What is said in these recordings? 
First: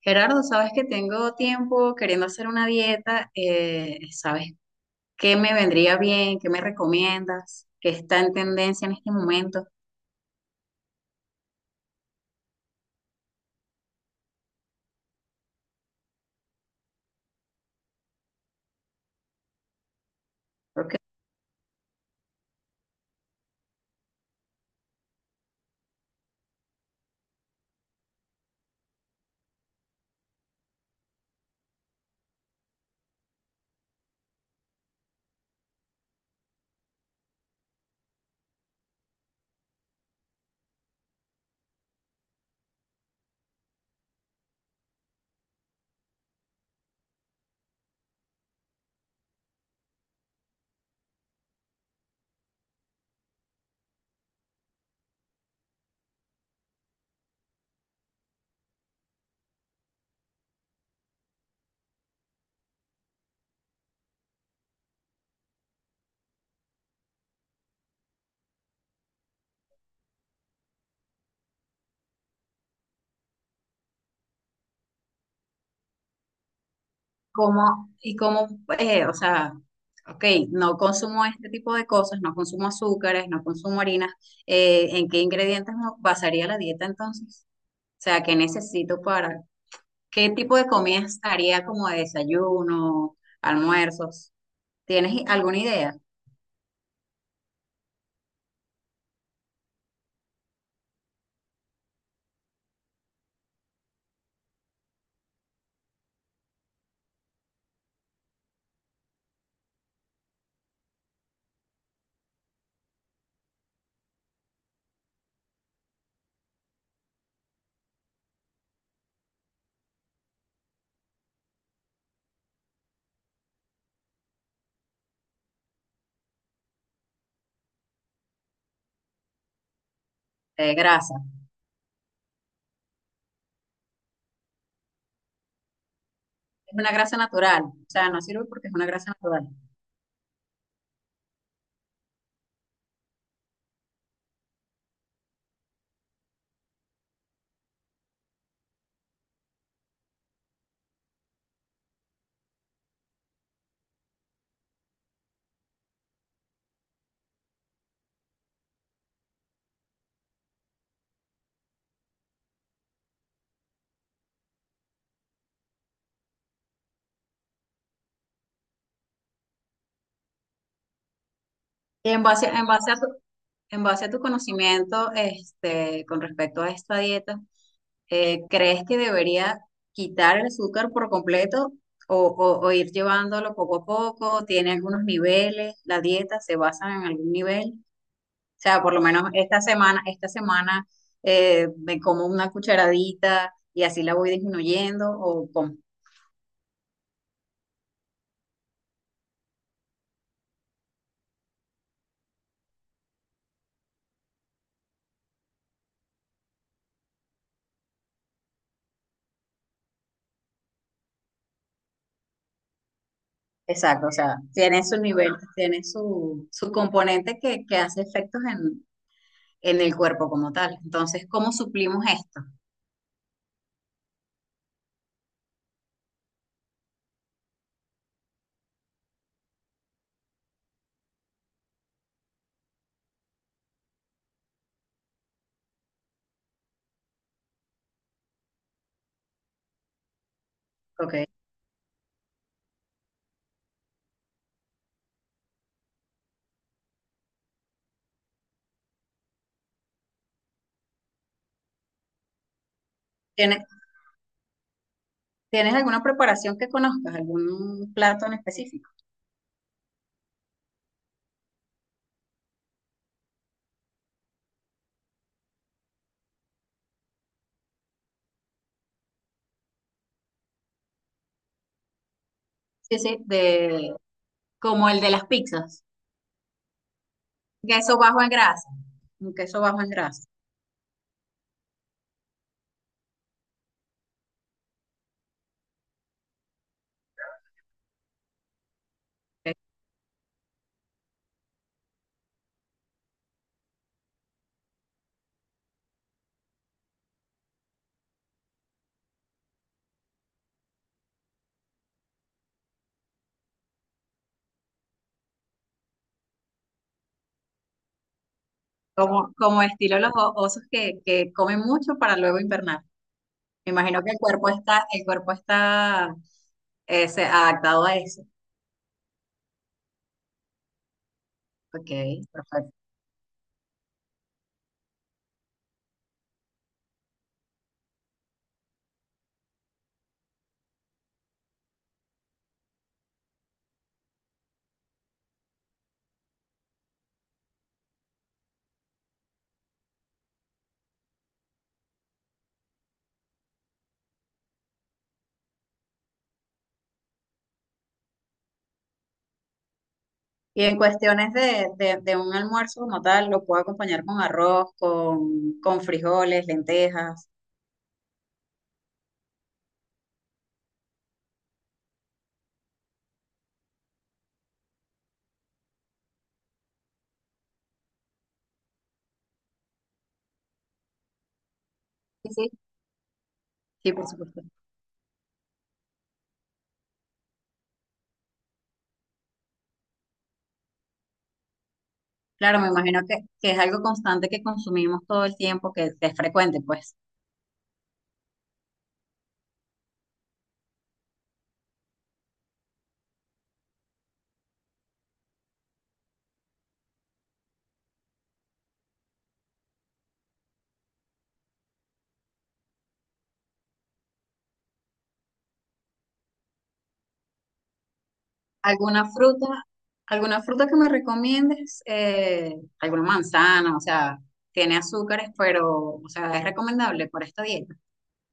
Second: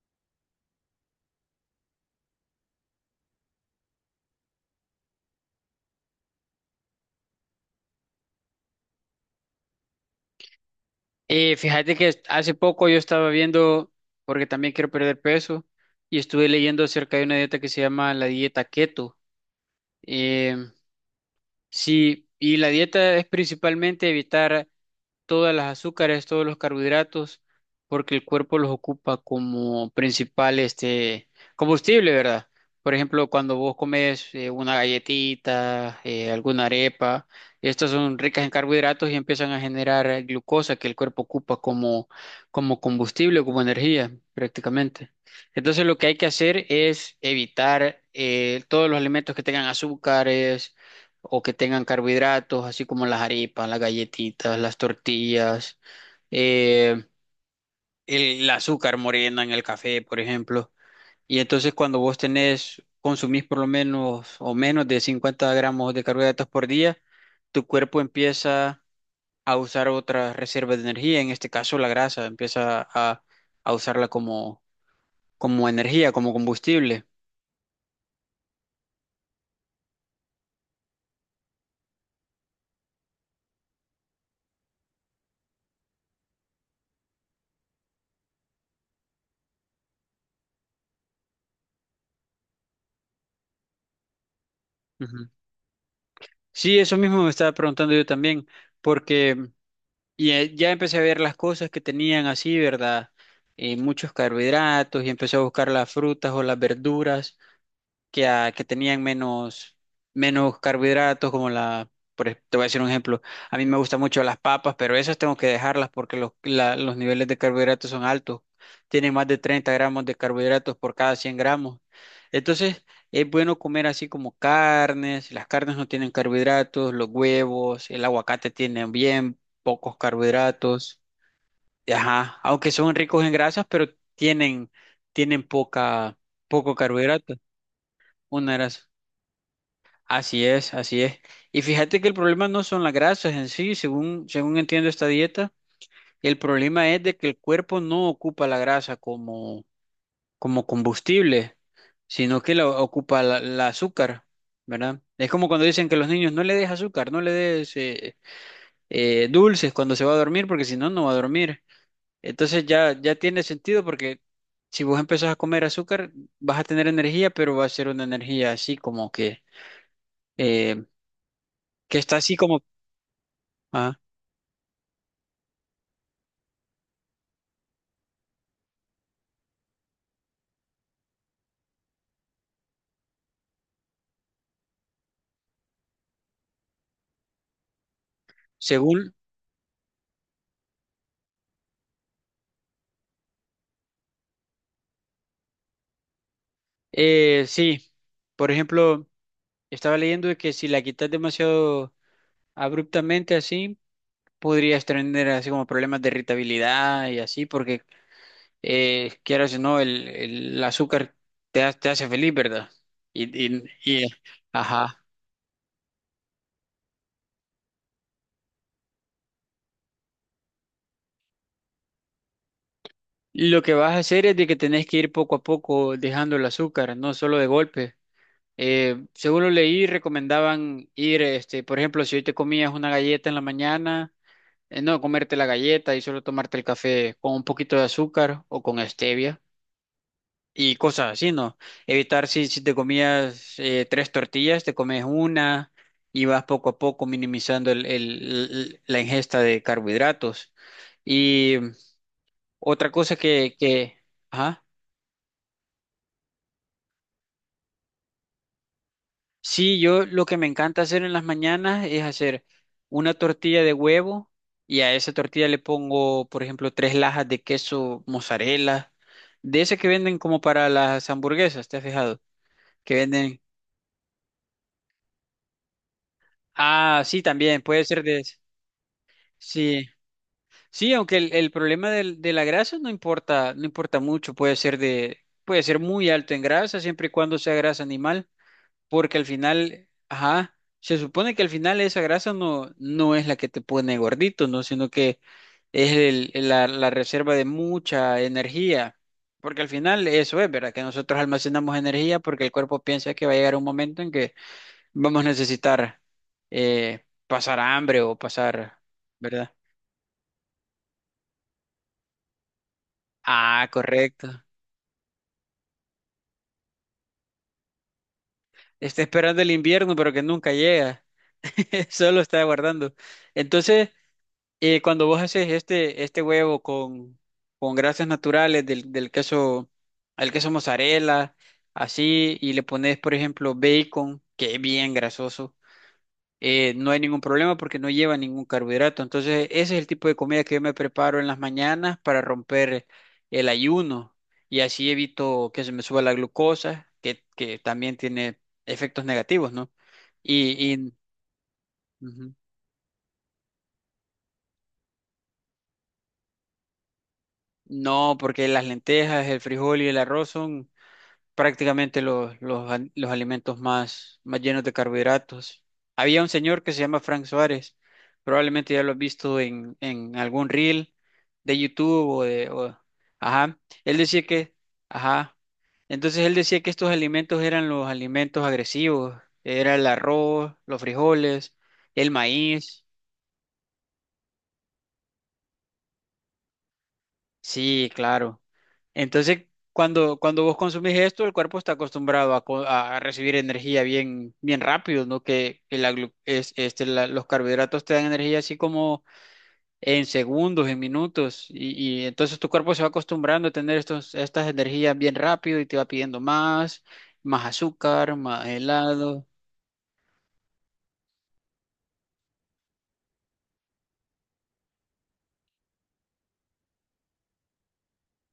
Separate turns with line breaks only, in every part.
Gerardo, sabes que tengo tiempo queriendo hacer una dieta, ¿sabes qué me vendría bien? ¿Qué me recomiendas? ¿Qué está en tendencia en este momento?
Fíjate que hace poco yo estaba viendo, porque también quiero perder peso, y estuve leyendo acerca de una dieta que se llama la dieta keto. Em,
Porque
sí, y la dieta es principalmente evitar todas las azúcares, todos los carbohidratos, porque el cuerpo los ocupa como principal este combustible, ¿verdad? Por ejemplo, cuando vos comes una galletita, alguna arepa, estas son ricas en carbohidratos y empiezan a generar glucosa que el cuerpo ocupa como combustible, como energía, prácticamente. Entonces, lo que hay que hacer es evitar todos los alimentos que tengan azúcares o que tengan carbohidratos, así como las arepas, las galletitas, las tortillas, eh, el azúcar morena en el café, por ejemplo. Y entonces cuando vos tenés, consumís por lo menos o menos de 50 gramos de carbohidratos por día, tu cuerpo empieza a usar otras reservas de energía, en este caso la grasa, empieza a usarla como energía, como combustible.
como, y como, o sea, ok, no consumo este tipo de cosas, no consumo azúcares, no consumo harinas, ¿en qué ingredientes me basaría la dieta entonces? O sea, ¿qué necesito para, qué tipo de comidas haría como de desayuno, almuerzos? ¿Tienes
Ujú.
alguna idea
Sí, eso mismo me estaba preguntando yo también, porque. Ya empecé a ver las cosas que tenían así, ¿verdad? Muchos carbohidratos y empecé a buscar las frutas o las verduras que tenían menos carbohidratos, como la, te voy a decir un ejemplo. A mí me gustan mucho las papas, pero esas tengo que dejarlas porque los niveles de carbohidratos son altos, tienen más de 30 gramos de carbohidratos por cada 100 gramos. Entonces, es bueno comer así como carnes, las carnes no tienen carbohidratos, los huevos, el aguacate tienen bien pocos
de
carbohidratos,
grasa?
ajá, aunque son ricos en grasas, pero tienen, tienen poca,
Es
poco
una grasa
carbohidrato,
natural, o sea, no sirve
una
porque es
grasa.
una grasa natural.
Así es, así es. Y fíjate que el problema no son las grasas en sí, según entiendo esta dieta, el problema es de que el cuerpo no ocupa la grasa como combustible, sino que la ocupa la azúcar, ¿verdad? Es como cuando dicen que los niños no le des azúcar, no le des dulces cuando se va a dormir, porque si no, no va a dormir. Entonces ya, ya tiene sentido porque si vos empezás a comer azúcar, vas a tener energía, pero va a ser una energía así como eh, que
y
está
En
así
base,
como.
en base a tu, en base a tu conocimiento, este, con respecto a esta dieta, ¿crees que debería quitar el azúcar por completo o, o ir llevándolo poco a poco? ¿Tiene algunos niveles? ¿La dieta se basa en algún nivel? O sea, por lo
Según,
menos esta semana me como una cucharadita y así la voy disminuyendo ¿o cómo?
sí, por ejemplo, estaba leyendo de que si la quitas demasiado abruptamente así, podrías tener así como problemas de irritabilidad y así, porque quieras o no, el azúcar te hace feliz, ¿verdad? Y, y,
Exacto,
y-
o sea, tiene su
ajá.
nivel, tiene su, su componente que hace efectos en el cuerpo como tal. Entonces, ¿cómo suplimos esto?
Lo que vas a hacer es de que tenés que ir poco a poco dejando el azúcar, no solo de golpe. Según lo leí, recomendaban ir, este, por ejemplo, si hoy te comías una galleta en la mañana no comerte la galleta y solo tomarte el café con un poquito de azúcar o con stevia y cosas
Okay.
así, ¿no? Evitar si te comías tres tortillas, te comes una y vas poco a poco minimizando la ingesta de carbohidratos. Y otra cosa que,
¿Tienes,
que, Ajá.
tienes alguna preparación que conozcas, algún plato en específico?
Sí, yo lo que me encanta hacer en las mañanas es hacer una tortilla de huevo y a esa tortilla le pongo, por ejemplo, tres lajas de queso mozzarella, de ese que venden como para las hamburguesas, ¿te has fijado? Que
Sí, sí,
venden.
de, como el de las pizzas,
Ah, sí, también puede
queso
ser de
bajo en
ese.
grasa, un queso bajo
Sí,
en grasa,
sí, aunque el problema de la grasa no importa, no importa mucho, puede ser muy alto en grasa siempre y cuando sea grasa animal. Porque al
ok.
final, ajá, se supone que al final esa grasa no, no es la que te pone gordito, ¿no? Sino que es la reserva de mucha energía. Porque al final eso es, ¿verdad? Que nosotros almacenamos energía porque el cuerpo piensa que va a llegar un momento en que vamos a necesitar pasar hambre o pasar,
Como,
¿verdad?
como estilo los osos que comen mucho para luego invernar.
Ah,
Me imagino que
correcto.
el cuerpo está adaptado a eso.
Está esperando el invierno, pero que nunca llega.
Ok,
Solo está
perfecto.
aguardando. Entonces. Y cuando vos haces este huevo con grasas naturales del queso, al queso mozzarella, así, y le pones, por ejemplo, bacon, que es bien grasoso, no hay ningún problema porque no lleva ningún carbohidrato. Entonces, ese es el tipo de comida que yo me preparo en las mañanas para romper el ayuno y así evito que se me suba la glucosa, que también tiene efectos negativos, ¿no?
Y
Y,
en
y
cuestiones de, de
Ujú.
un almuerzo como tal, lo puedo acompañar con arroz, con frijoles, lentejas.
No, porque las lentejas, el frijol y el arroz son prácticamente los alimentos más llenos de carbohidratos. Había un señor que se llama Frank Suárez, probablemente ya lo has visto en algún reel de YouTube
Sí, sí.
ajá,
Sí,
él
por
decía
supuesto.
que... Ajá. Entonces él decía que estos alimentos eran los alimentos agresivos, era el arroz, los frijoles, el
Claro, me
maíz.
imagino que es algo constante que consumimos todo el tiempo, que es frecuente, pues.
Sí, claro. Entonces, cuando vos consumís esto, el cuerpo está acostumbrado a recibir energía bien, bien rápido, ¿no? Que la glu- es- este, la- los carbohidratos te dan energía así como en segundos, en minutos, y entonces tu cuerpo se va acostumbrando a tener estas energías bien rápido y te va pidiendo más, más azúcar, más
¿Alguna
helado.
fruta, alguna fruta que me recomiendes? Alguna manzana, o sea, tiene azúcares, pero, o sea, ¿es recomendable para esta dieta?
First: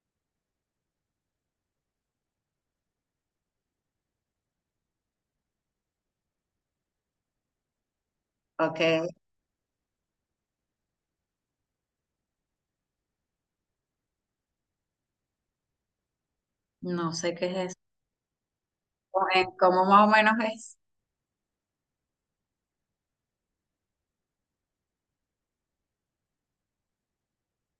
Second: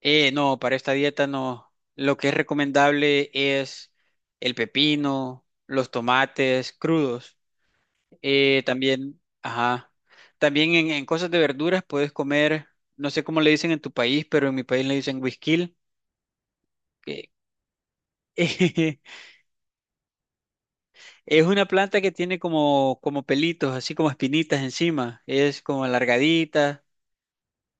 No, para esta dieta no. Lo que es recomendable es el pepino, los tomates crudos.
Ok,
También, ajá. También en cosas de verduras puedes comer, no sé cómo le dicen en tu país, pero en mi país le dicen güisquil,
no
que
sé qué es eso. ¿Cómo más o menos es?
es una planta que tiene como pelitos, así como espinitas encima. Es como alargadita,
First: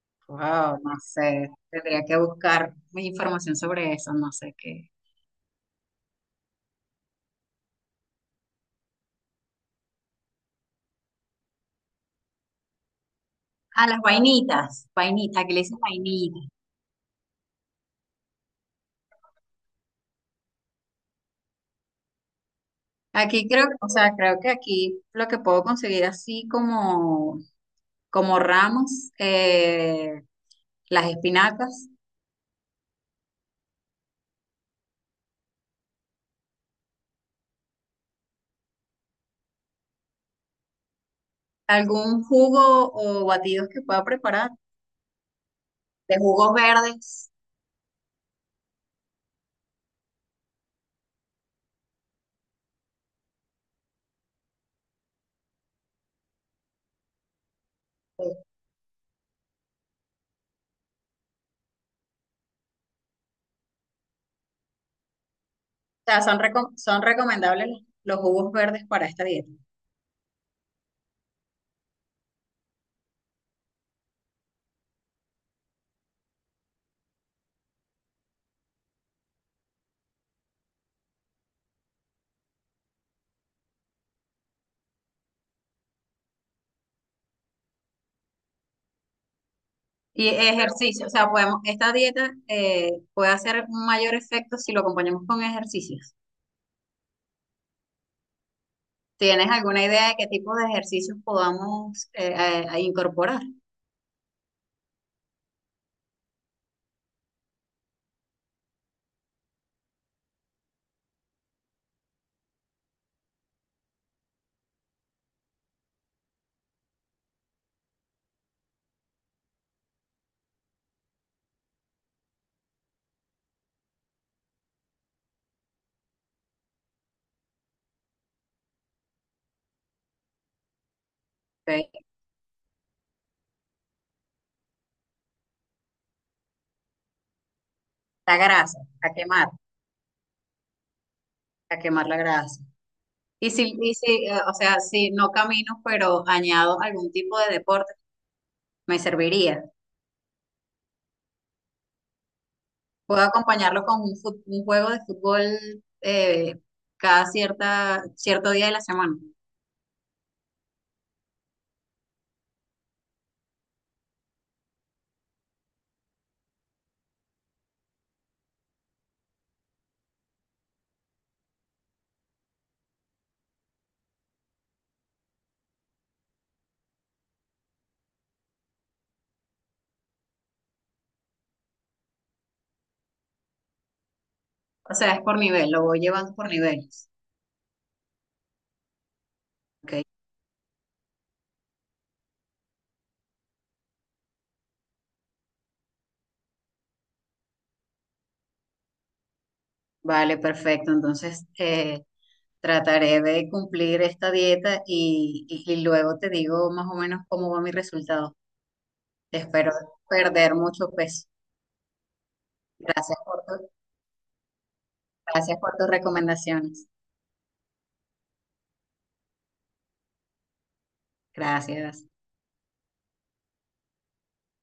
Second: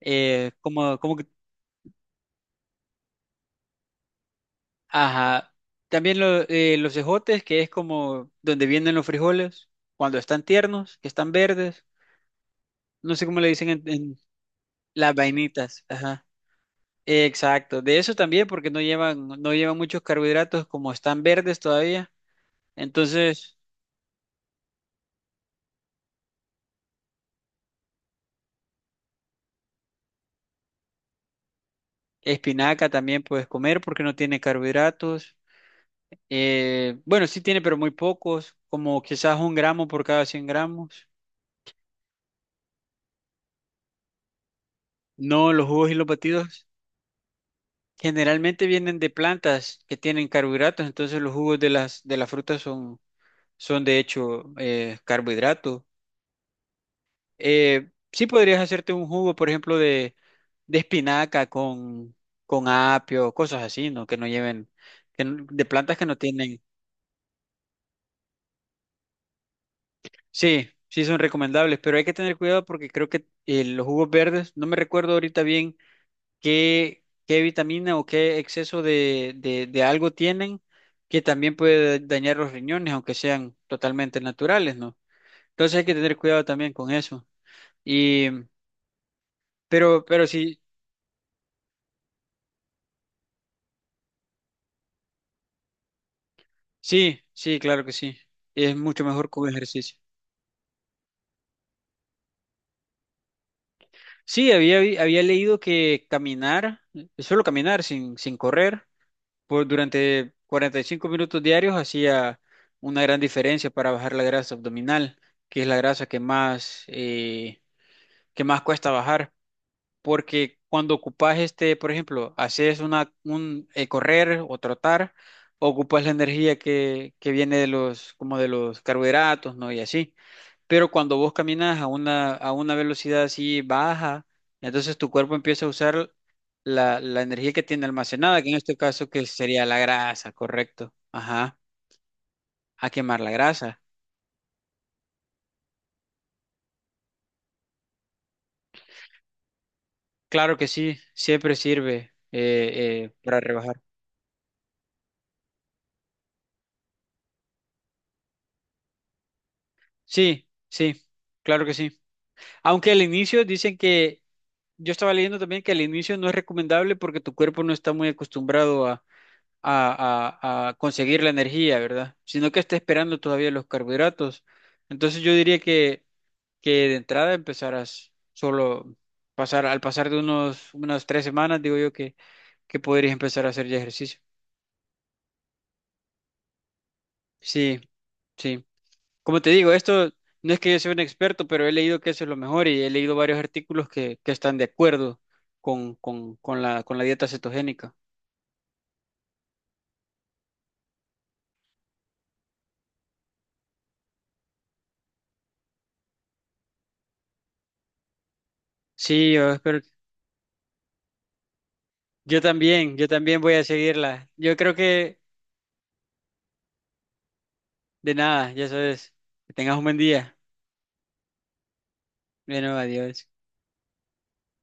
Wow, no
como que,
sé, tendría que buscar más información sobre eso, no sé qué.
ajá. También los ejotes, que es como donde vienen los frijoles, cuando están tiernos, que están verdes. No sé cómo le dicen en,
Ah, las
en
vainitas,
las
vainitas, aquí le dicen
vainitas, ajá.
vainitas.
Exacto, de eso también, porque no llevan muchos carbohidratos, como están verdes todavía.
Aquí
Entonces,
creo, o sea, creo que aquí lo que puedo conseguir así como, como ramos, las espinacas,
espinaca también puedes comer porque no tiene carbohidratos. Bueno, sí tiene, pero muy pocos, como quizás un gramo por cada 100 gramos.
algún jugo o batidos que pueda preparar,
No, los jugos y los
de jugos
batidos
verdes.
generalmente vienen de plantas que tienen carbohidratos, entonces los jugos de las frutas son de hecho, carbohidratos. Sí
O
podrías hacerte un jugo, por ejemplo, de espinaca con apio, cosas así, ¿no? Que no lleven, que no- de plantas que no
sea, son,
tienen.
¿son recomendables los jugos verdes para esta dieta?
Sí, sí son recomendables, pero hay que tener cuidado porque creo que los jugos verdes, no me recuerdo ahorita bien qué vitamina o qué exceso de algo tienen que también puede dañar los riñones, aunque sean totalmente naturales, ¿no? Entonces hay que tener cuidado también con eso. Y, pero, pero
Y
sí
ejercicio, o sea, podemos, esta dieta puede hacer un mayor efecto si lo acompañamos con ejercicios.
Sí, sí, claro que sí. Es mucho mejor con
¿Tienes alguna
ejercicio.
idea de qué tipo de ejercicios podamos a incorporar?
Sí, había leído que caminar, solo caminar sin correr, por, durante 45 minutos diarios hacía una gran diferencia para bajar la grasa abdominal, que es la grasa que más cuesta bajar. Porque cuando ocupas este, por ejemplo, haces una, un correr o trotar, ocupas la energía que viene de los, como de los carbohidratos, ¿no? Y así. Pero cuando vos caminas a
Ok.
una, a una velocidad así baja, entonces tu cuerpo empieza a usar la energía que tiene
La
almacenada, que en este
grasa,
caso que sería la grasa, correcto. Ajá,
a quemar la grasa.
a quemar la
Y si,
grasa.
o sea, si no camino, pero añado algún tipo de deporte, me serviría.
Claro que sí, siempre sirve
Puedo
para rebajar.
acompañarlo con un juego de fútbol eh, cada cierta, cierto día de la semana.
Sí, sí, claro que sí. Aunque al inicio dicen que, yo estaba leyendo también que al inicio no es recomendable porque tu cuerpo no está muy acostumbrado a conseguir la energía, ¿verdad? Sino que está esperando todavía los carbohidratos. Entonces yo diría que de entrada empezarás solo al pasar de unas 3 semanas, digo yo que podrías empezar a hacer ya ejercicio.
O sea, es por nivel, lo voy llevando por niveles.
Sí, sí. Como te digo,
Ok.
esto no es que yo sea un experto, pero he leído que eso es lo mejor y he leído varios artículos que están de acuerdo con la dieta cetogénica.
Vale, perfecto. Entonces, trataré de cumplir esta dieta y, y luego te digo más o menos cómo va mi resultado.
Sí,
Espero perder mucho peso.
yo
Gracias
también
por
voy a
tu-
seguirla. Yo creo que
Gracias por tus recomendaciones.
De nada, ya sabes. Que tengas un buen día.
Gracias.
Bueno, adiós.